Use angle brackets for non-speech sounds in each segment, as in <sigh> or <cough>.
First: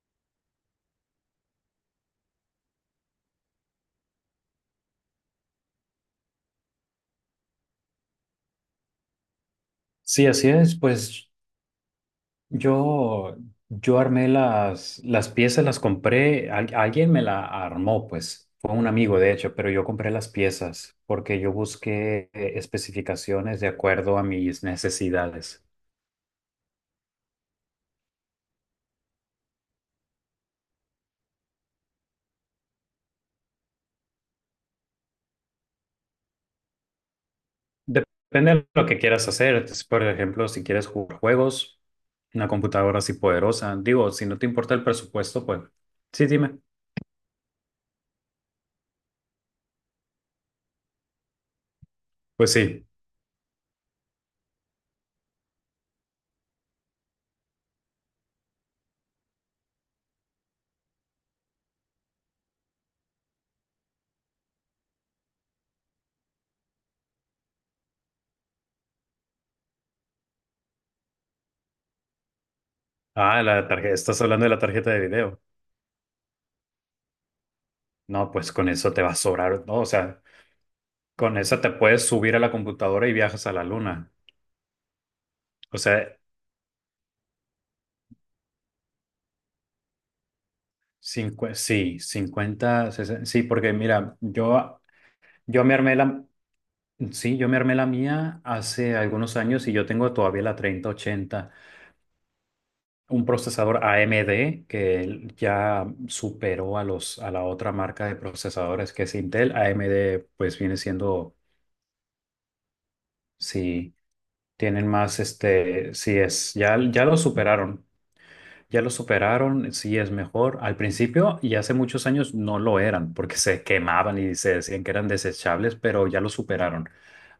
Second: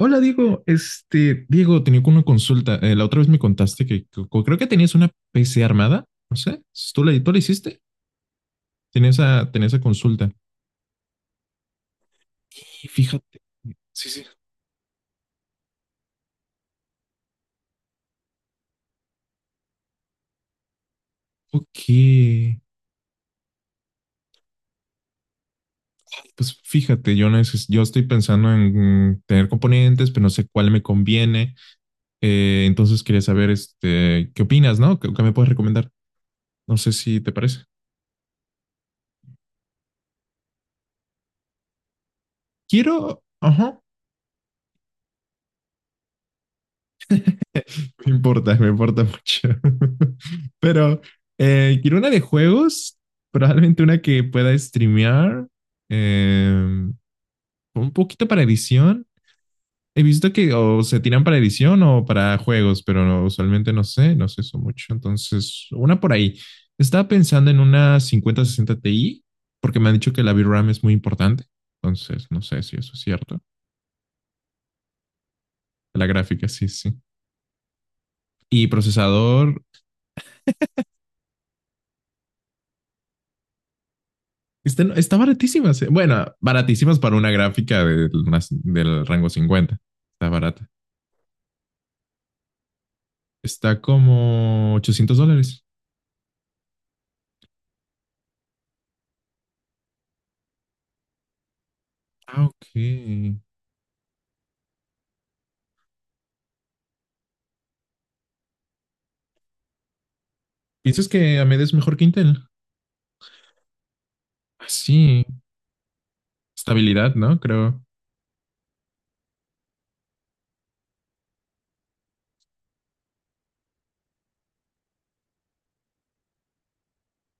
Hola Diego, tenía una consulta. La otra vez me contaste que creo que tenías una PC armada, no sé, ¿tú la hiciste? Tenía esa Sí, consulta. así es. Pues Y yo, fíjate, yo sí, sí, armé las piezas, las compré. Alguien me la armó, pues. Fue un amigo, de hecho, pero yo compré las piezas porque yo ok, busqué especificaciones de acuerdo a mis necesidades. pues fíjate, yo, yo estoy pensando en tener componentes, pero no sé cuál me conviene. Entonces quería saber, ¿qué opinas, no? ¿Qué me puedes recomendar? No sé si te parece. Depende de lo que quieras hacer. Entonces, por ejemplo, si quieres jugar juegos, una computadora así Quiero, poderosa. ajá. Digo, si no te importa el presupuesto, pues sí, dime. Me importa mucho. <laughs> Pero quiero una de Pues sí. juegos, probablemente una que pueda streamear, eh, un poquito para edición. He visto que o se tiran para edición o para juegos, pero usualmente no sé eso mucho. Entonces, una por ahí. Estaba pensando en una 5060 Ti, porque me han dicho que la VRAM es muy importante. Entonces, no sé si eso es cierto. Ah, la tarjeta, estás hablando de la tarjeta de video. La gráfica, sí, sí. No, pues Y con eso te va a procesador. sobrar, ¿no? O sea. Con esa te puedes subir a la computadora y viajas a la luna. Está baratísima. O sea, Bueno, baratísimas para una gráfica del rango 50. Está barata. 50, 60 sí, porque Está mira, como yo, 800 yo dólares. me armé la, sí, yo me armé la mía hace algunos años y yo tengo todavía la 3080, Ah, ok. un procesador AMD que ya superó a la otra marca de procesadores que es Intel. AMD pues viene ¿Piensas siendo, que AMD es mejor que Intel? sí, Ah, tienen más, sí. Sí es, ya Estabilidad, lo ¿no? Creo. superaron. Ya lo superaron, sí es mejor. Al principio y hace muchos años no lo eran porque se quemaban y se decían que eran desechables, pero ya lo superaron.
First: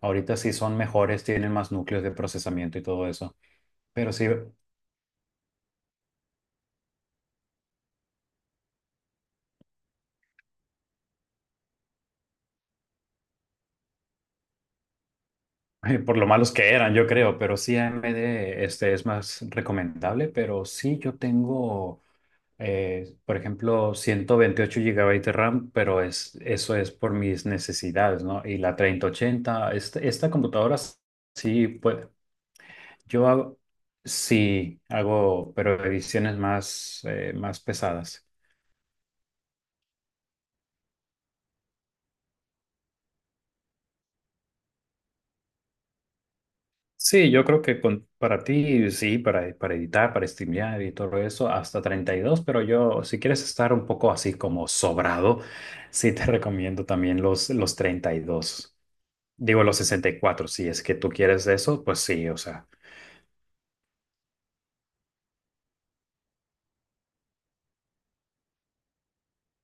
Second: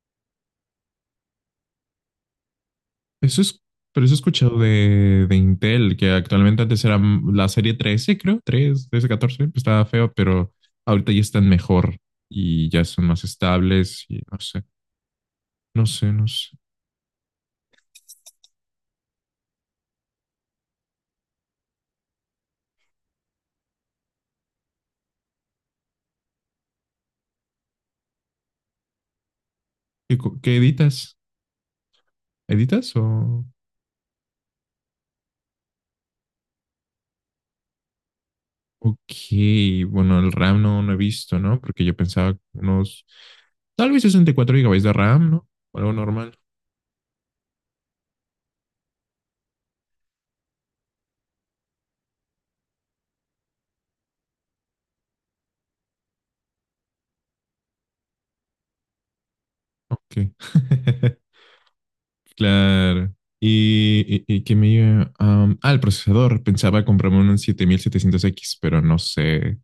Ahorita sí son mejores, tienen más núcleos de procesamiento y todo eso. Eso es, pero Pero eso he sí, escuchado de Intel, que actualmente antes era la serie 13, creo. Tres 13, 14, pues estaba feo, pero ahorita ya están mejor y ya son más estables y no sé. No <laughs> sé, por no lo malos sé. que eran, yo creo, pero sí AMD es más recomendable, pero sí yo tengo, por ejemplo, 128 gigabytes de RAM, pero es, eso es por mis necesidades, ¿no? Y la 3080 ¿Qué, esta co- qué computadora editas? sí puede. ¿Editas Yo o...? hago, sí, hago, pero ediciones más, más pesadas. Ok, bueno, el RAM no he visto, ¿no? Porque yo pensaba unos, tal vez 64 gigabytes de RAM, ¿no? Algo normal. Sí, yo creo que con, para ti, sí, para editar, para streamear y todo eso, hasta 32 pero yo, si quieres estar un poco así como sobrado, sí te <laughs> recomiendo también los 32. Digo los sesenta y Ok. cuatro si es que tú <laughs> quieres eso, pues sí, o sea. Claro. Y que me... iba- am, ah, el procesador. Pensaba comprarme un 7700X, pero no sé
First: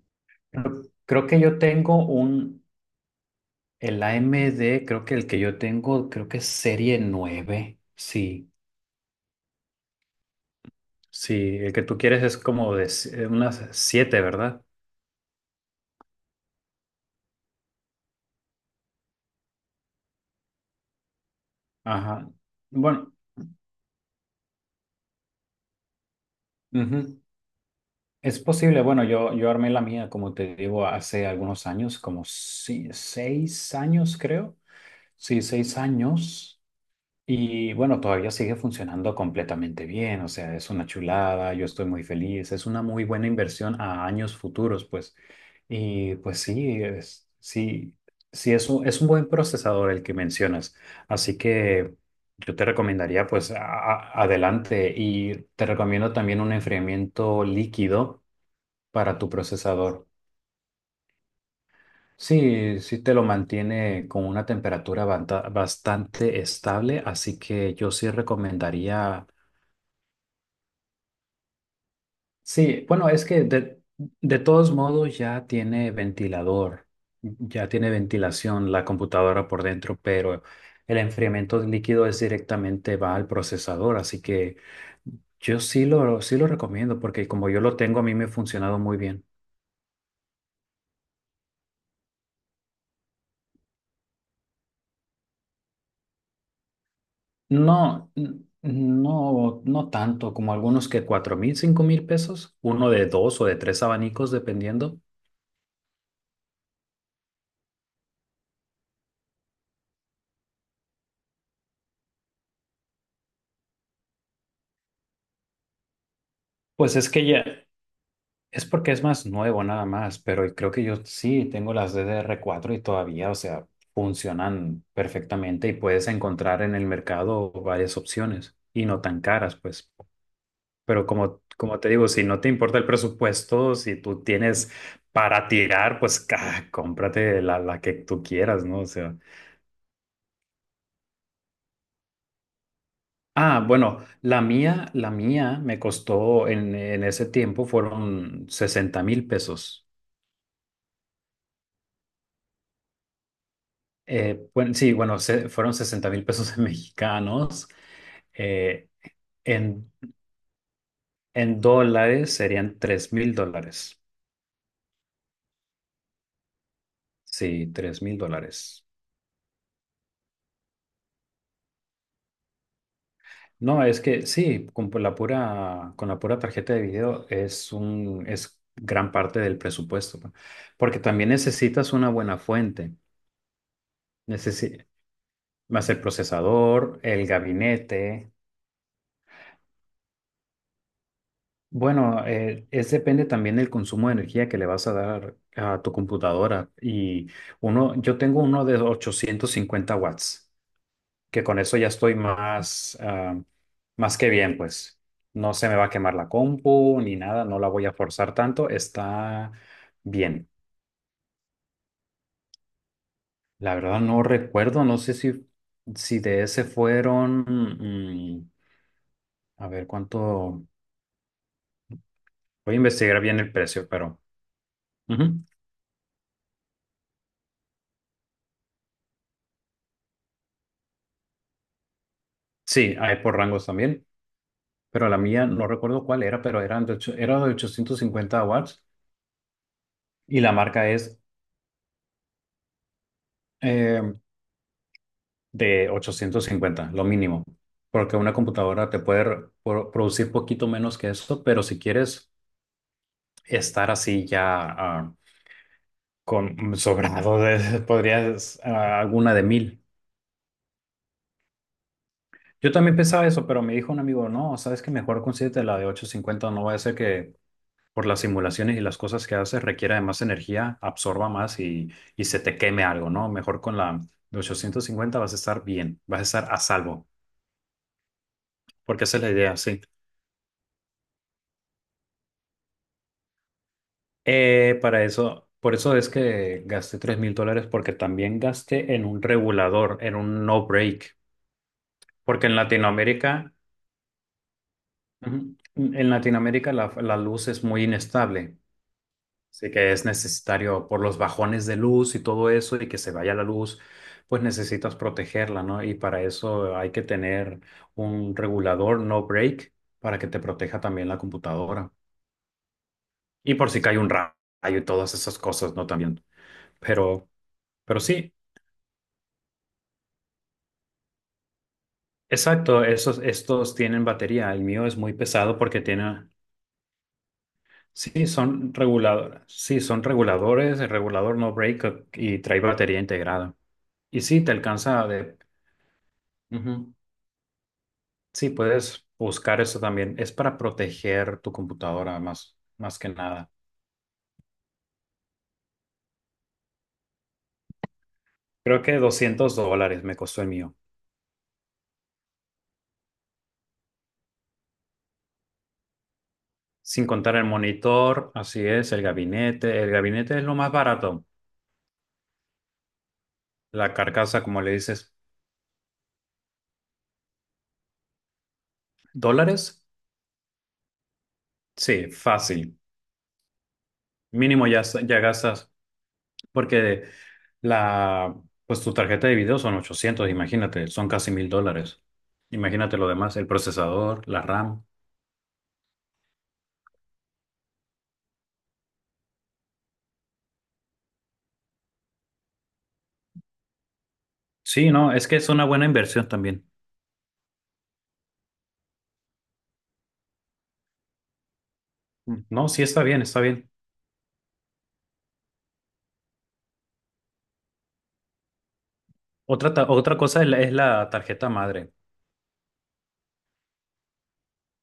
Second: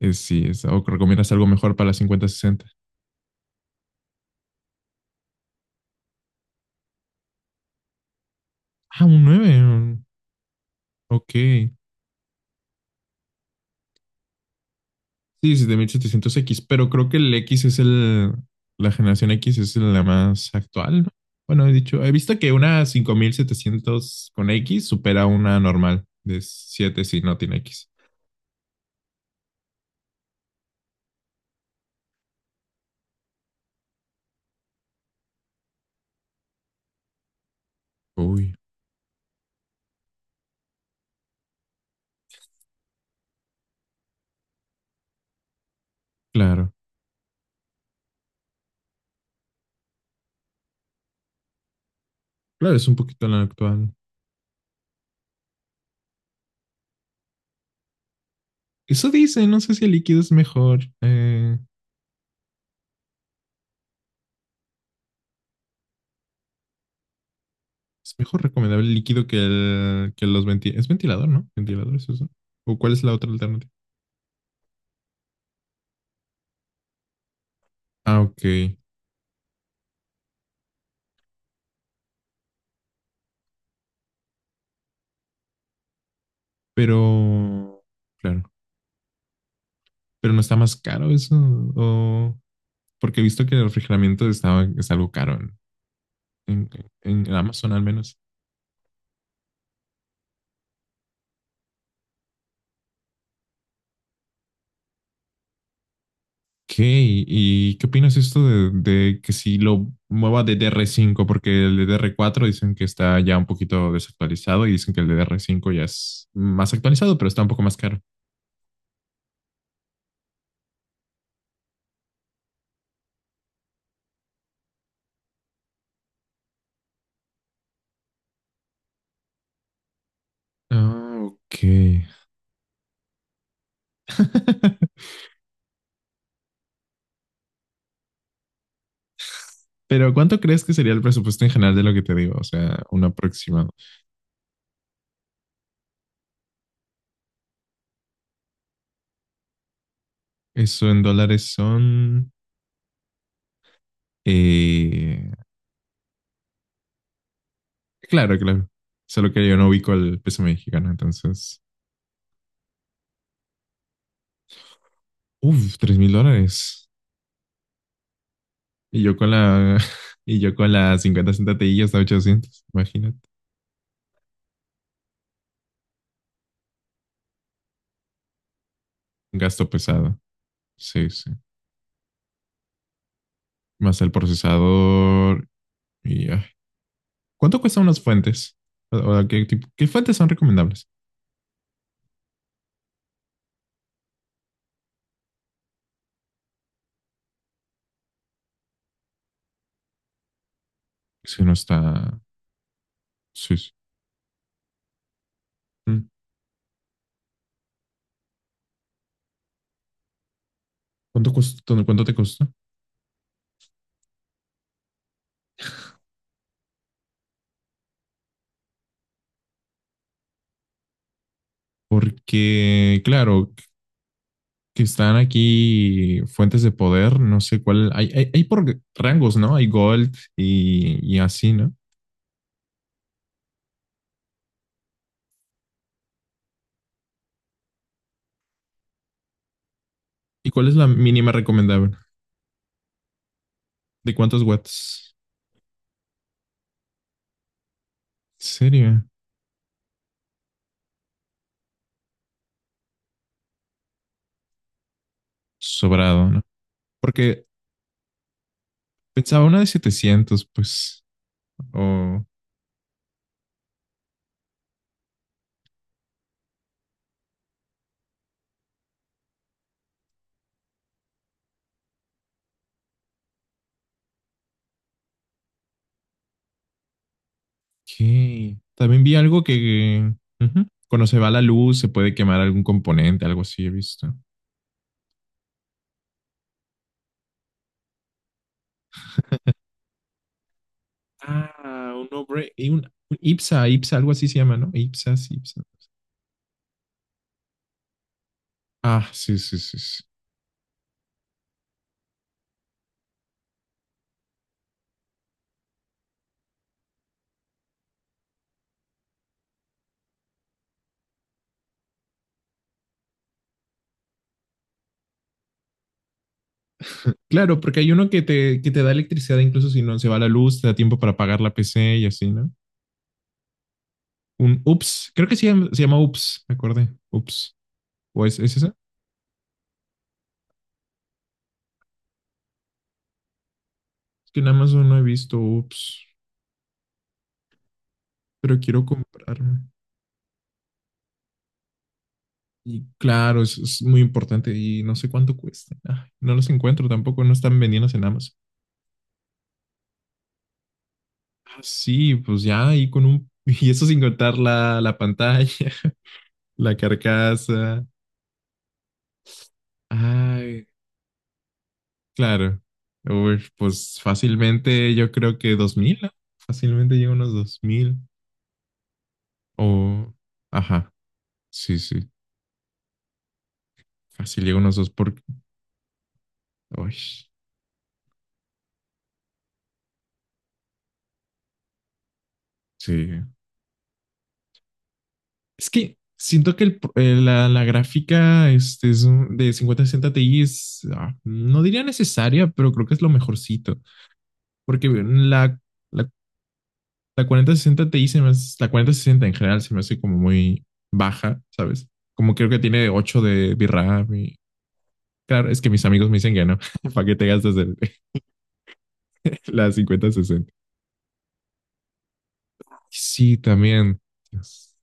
si es... ¿O Creo recomiendas que algo yo mejor para la tengo cincuenta un, sesenta? el AMD creo que el que yo tengo, creo que es serie 9 sí. Ah, un nueve. Ok. Sí, el que tú quieres es como de unas siete, ¿verdad? Sí, 7700X, pero creo que el X es el, la generación X es la más actual, ¿no? Bueno, he Ajá. visto que una Bueno, 5700X supera una normal de siete si ujú. no tiene X. Es posible. Bueno, yo armé la mía, como te digo, hace algunos años, como 6 años, creo. Sí, 6 años. Y bueno, todavía Uy, sigue funcionando completamente bien, o sea, es una chulada, yo estoy muy feliz, es una muy buena inversión a años futuros, pues. Y pues claro, sí, sí, sí es un buen procesador el que mencionas, así que yo te claro, es un recomendaría poquito la pues actual. Adelante y te recomiendo también un enfriamiento líquido Eso para tu dice, no sé si el procesador. líquido Sí, sí te lo mantiene con una temperatura bastante estable, así que yo sí es mejor recomendable el líquido recomendaría. que los ventiladores. Es ventilador, ¿no? Ventilador es eso. ¿O Sí, cuál es bueno, la es otra que alternativa? De todos modos ya tiene ventilador, ya tiene Ah, ok, ventilación la computadora por dentro, pero el enfriamiento del líquido es directamente va al procesador, así que yo sí lo recomiendo porque como yo lo pero, tengo a mí me ha claro, funcionado muy bien. pero no está más caro eso, o... Porque he visto que el refrigeramiento estaba, es algo caro en, en Amazon al No, menos. No tanto como algunos que 4,000, 5,000 pesos, uno de dos o de tres abanicos dependiendo. ¿Qué? ¿Y qué opinas esto de que si lo mueva de dr cinco? Porque el ddr cuatro dicen que está ya un poquito desactualizado y dicen que el ddr cinco ya es más Pues es actualizado, que pero está ya. un poco más caro. Es porque es más nuevo nada más, pero creo que yo sí tengo las DDR4 y todavía, o sea, funcionan perfectamente y puedes encontrar en el mercado varias opciones y no tan caras, pues. Pero Ah, como, ok. como te digo, si no te importa el presupuesto, si tú tienes <laughs> para tirar, pues <laughs> cómprate la que tú quieras, ¿no? O sea. Pero ¿cuánto crees que sería el presupuesto en general de lo que te digo? O sea, un Ah, aproximado. bueno, la mía me costó en ese tiempo fueron 60,000 pesos. Eso en dólares son, Bueno, sí, bueno, eh, fueron 60,000 pesos en <laughs> mexicanos. claro, claro. eh, Solo que yo no en, ubico el peso mexicano, entonces. en dólares serían $3,000. Uf, $3,000. Sí, $3,000. Y yo con la. <laughs> Y yo con la 50 centatillas hasta 800. Imagínate. No, es que sí, con por la pura, con la pura tarjeta de video es un, es gran Un parte del gasto pesado. presupuesto, ¿no? Porque Sí, sí. también necesitas una buena fuente. Más el Necesi- procesador. más el Ay. procesador, el ¿Cuánto cuestan unas gabinete. fuentes? O ¿qué, qué fuentes son recomendables? Bueno, es depende también del consumo de energía que le vas a dar a tu computadora. Y yo tengo uno de 850 watts, Si que no con eso ya estoy está. más, Sí, sí. más que bien, pues. No se me va a Mm. quemar la compu ni nada, no la voy a forzar tanto, está bien. ¿Cuánto te costó? La verdad no recuerdo, no sé si de ese fueron, mm, a ver cuánto, voy a Porque, investigar bien claro, el precio, pero que están ujú. aquí fuentes de poder, no sé cuál, hay por rangos, ¿no? Hay gold y así, ¿no? Sí, hay por rangos también. Pero la mía no recuerdo cuál era, pero eran era de 850 watts y ¿Y la cuál es la marca es mínima recomendable? ¿De eh, cuántos watts? de 850 lo mínimo, porque una ¿En computadora te serio? puede producir poquito menos que eso, pero si quieres estar así ya Sobrado, ¿no? con sobrado, Porque <laughs> podrías alguna de pensaba una de mil. 700 pues. Ok. Yo también pensaba eso, pero me dijo un amigo, no, sabes que mejor consíguete la de 850 no va a ser que por las simulaciones y las cosas que haces, requiere de más energía, absorba más y se te queme algo, ¿no? Mejor con la de 850 vas a estar bien, vas a estar a salvo, También porque vi esa es la algo idea, sí. que... Uh -huh. Cuando se va la luz, se puede quemar algún componente, algo así he visto. Para eso, por eso es que gasté $3,000, porque también gasté en un regulador, en un no break, Ah, un, porque obre- en y un Latinoamérica, IPSA, IPSA, algo así se llama, ¿no? IPSA, sí, ujú, IPSA. en Latinoamérica la luz es muy inestable. Ah, sí, sí, Así sí. que Sí. es necesario por los bajones de luz y todo eso y que se vaya la luz, pues necesitas protegerla, ¿no? Y para eso hay que tener un regulador no break para que te proteja también la computadora. Y por si cae un rayo y todas esas cosas, ¿no? También. Pero, Claro, porque hay pero uno que sí, te, que te da electricidad incluso si no se va la luz, te da tiempo para apagar la PC y así, ¿no? exacto, estos tienen batería. Un El mío es UPS, muy creo que se pesado llama, se porque llama tiene… UPS, me acordé, UPS. ¿O Sí, es, es son esa? reguladores. Sí, son reguladores, el regulador no break y trae batería integrada. Y Es que sí, en te Amazon no he alcanza visto de… UPS, Ujú. Sí, pero quiero puedes buscar comprarme. eso también. Es para proteger tu computadora más, Y más que claro, nada. es muy importante y no sé cuánto cuesta. Ay, no los encuentro tampoco, no están vendidos en Amazon. Creo que $200 me costó el mío. Ah, sí, pues ya ahí con un... <laughs> Y eso sin contar la pantalla, <laughs> la Sin contar el carcasa. monitor, así es, el gabinete. El gabinete es lo Ay, más barato. claro. Uy, La pues carcasa, como le fácilmente yo dices, creo que 2000, ¿no? Fácilmente llega unos 2,000 ¿dólares? o... Ajá, sí, sí. Sí, fácil. Fácil llega Mínimo unos ya, dos por... ya gastas, Uy, porque la, pues tu tarjeta de video son 800. Imagínate, son casi mil dólares. Imagínate lo sí. demás, el procesador, la RAM. Es que siento que la gráfica de 5060 Ti es... no diría necesaria, pero creo que es lo mejorcito. Porque Sí, no, es que es una buena la, inversión también. la 4060 Ti la 4060 en general se me hace como muy baja, ¿sabes? Como Mm, creo que no, sí tiene está 8 bien, está de bien. VRAM. Claro, es que mis amigos me dicen que no, <laughs> para qué te gastas <laughs> la Otra, otra cosa es 5060. Es la tarjeta madre. Sí, también. Dios.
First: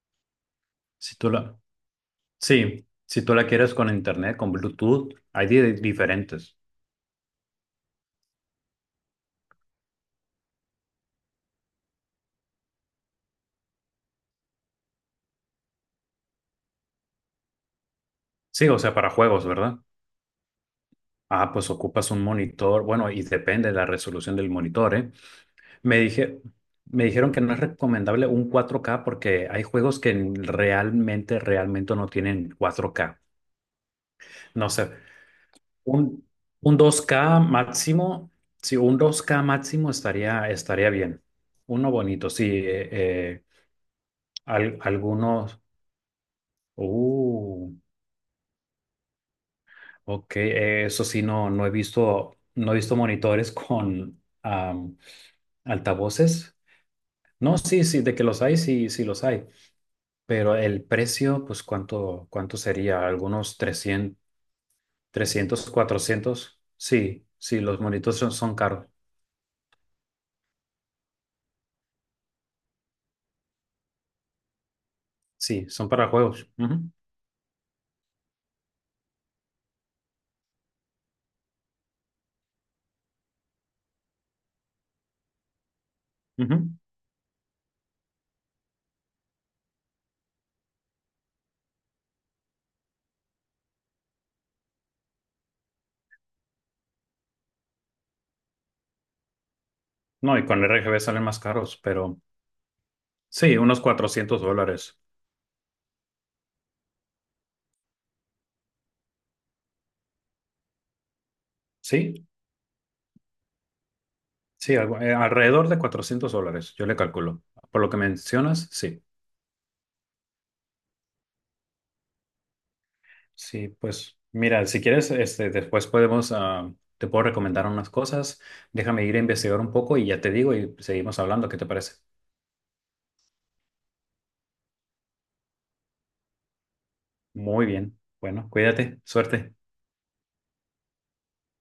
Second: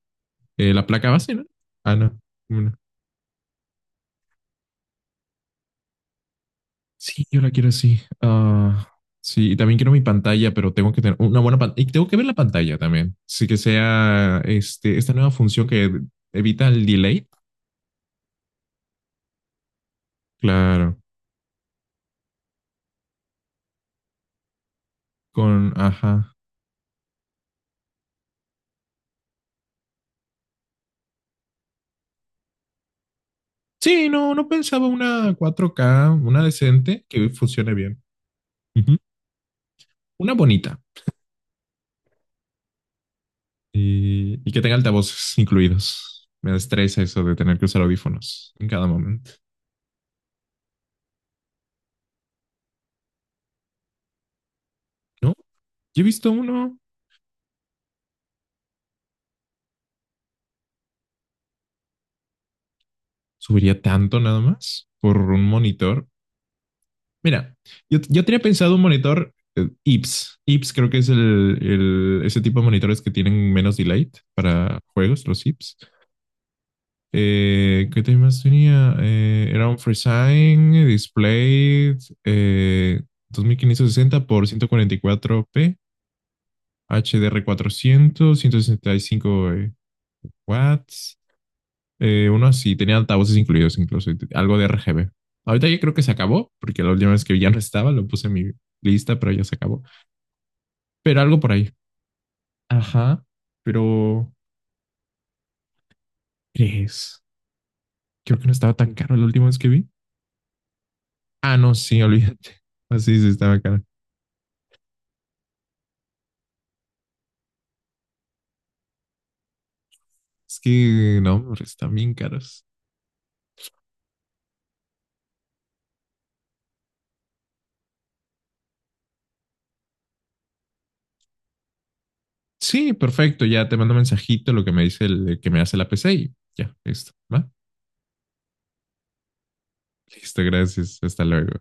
La placa Si tú base, ¿no? la, Ah, no. Bueno. sí, si tú la quieres con internet, con Bluetooth, hay diferentes. Sí, yo la quiero así. Ah, sí, y también quiero mi pantalla, pero tengo que tener una buena pantalla. Y tengo que ver la pantalla también. Sí, que sea esta nueva función que evita el delay. Sí, o sea, para juegos, ¿verdad? Claro, Ah, pues ocupas un monitor, bueno, y depende de la resolución del monitor, ¿eh? con, Me ajá. dije, me dijeron que no es recomendable un 4K porque hay juegos que realmente no tienen 4K. Sí, no, no No pensaba sé, una 4K, Un, una un dos decente que k funcione bien. máximo, sí, Ujú. un 2K máximo Una estaría, bonita. estaría bien. Uno bonito, sí. Y que tenga al- altavoces algunos, incluidos. Me estresa eso de tener que uh, usar audífonos en cada momento. ok, eso sí, no he visto, no he visto monitores con No, yo he visto altavoces. uno, No, sí, sí, de que los hay, sí, sí los hay. Pero el precio, pues, ¿cuánto sería? Algunos subiría trescientos, tanto nada más por un 300 monitor. cuatrocientos. Sí, Mira, sí, los yo, monitores yo son, tenía son pensado un caros. monitor IPS. IPS creo que es ese tipo de monitores que tienen menos delay para juegos, los Sí, IPS. son para juegos. ¿Qué tenía? Era un FreeSign Display, eh, 2560x1440 p Ujú. HDR400, 165 watts, uno así, tenía altavoces incluidos incluso, algo de RGB. Ahorita ya creo que se acabó, porque la última vez que ya no estaba, lo puse en mi lista, pero ya se acabó. No, y con RGB Pero salen más algo por ahí. caros, pero Ajá, sí, unos pero $400. ¿crees? Creo que no estaba tan caro la última vez que vi. Ah, no, sí, Sí, olvídate. Así sí sí, estaba caro. sí, alrededor de $400, yo le calculo. Por lo que mencionas, sí. Es que no, hombre, están bien caros. Sí, pues mira, si quieres, este, después podemos, te puedo recomendar unas cosas. Déjame ir a investigar un poco y ya te digo y seguimos hablando, ¿qué te parece? Sí, perfecto, ya te mando mensajito lo que me dice el que me hace la PC y ya, listo, ¿va? Muy bien. Bueno, cuídate, suerte. Listo, gracias, hasta luego.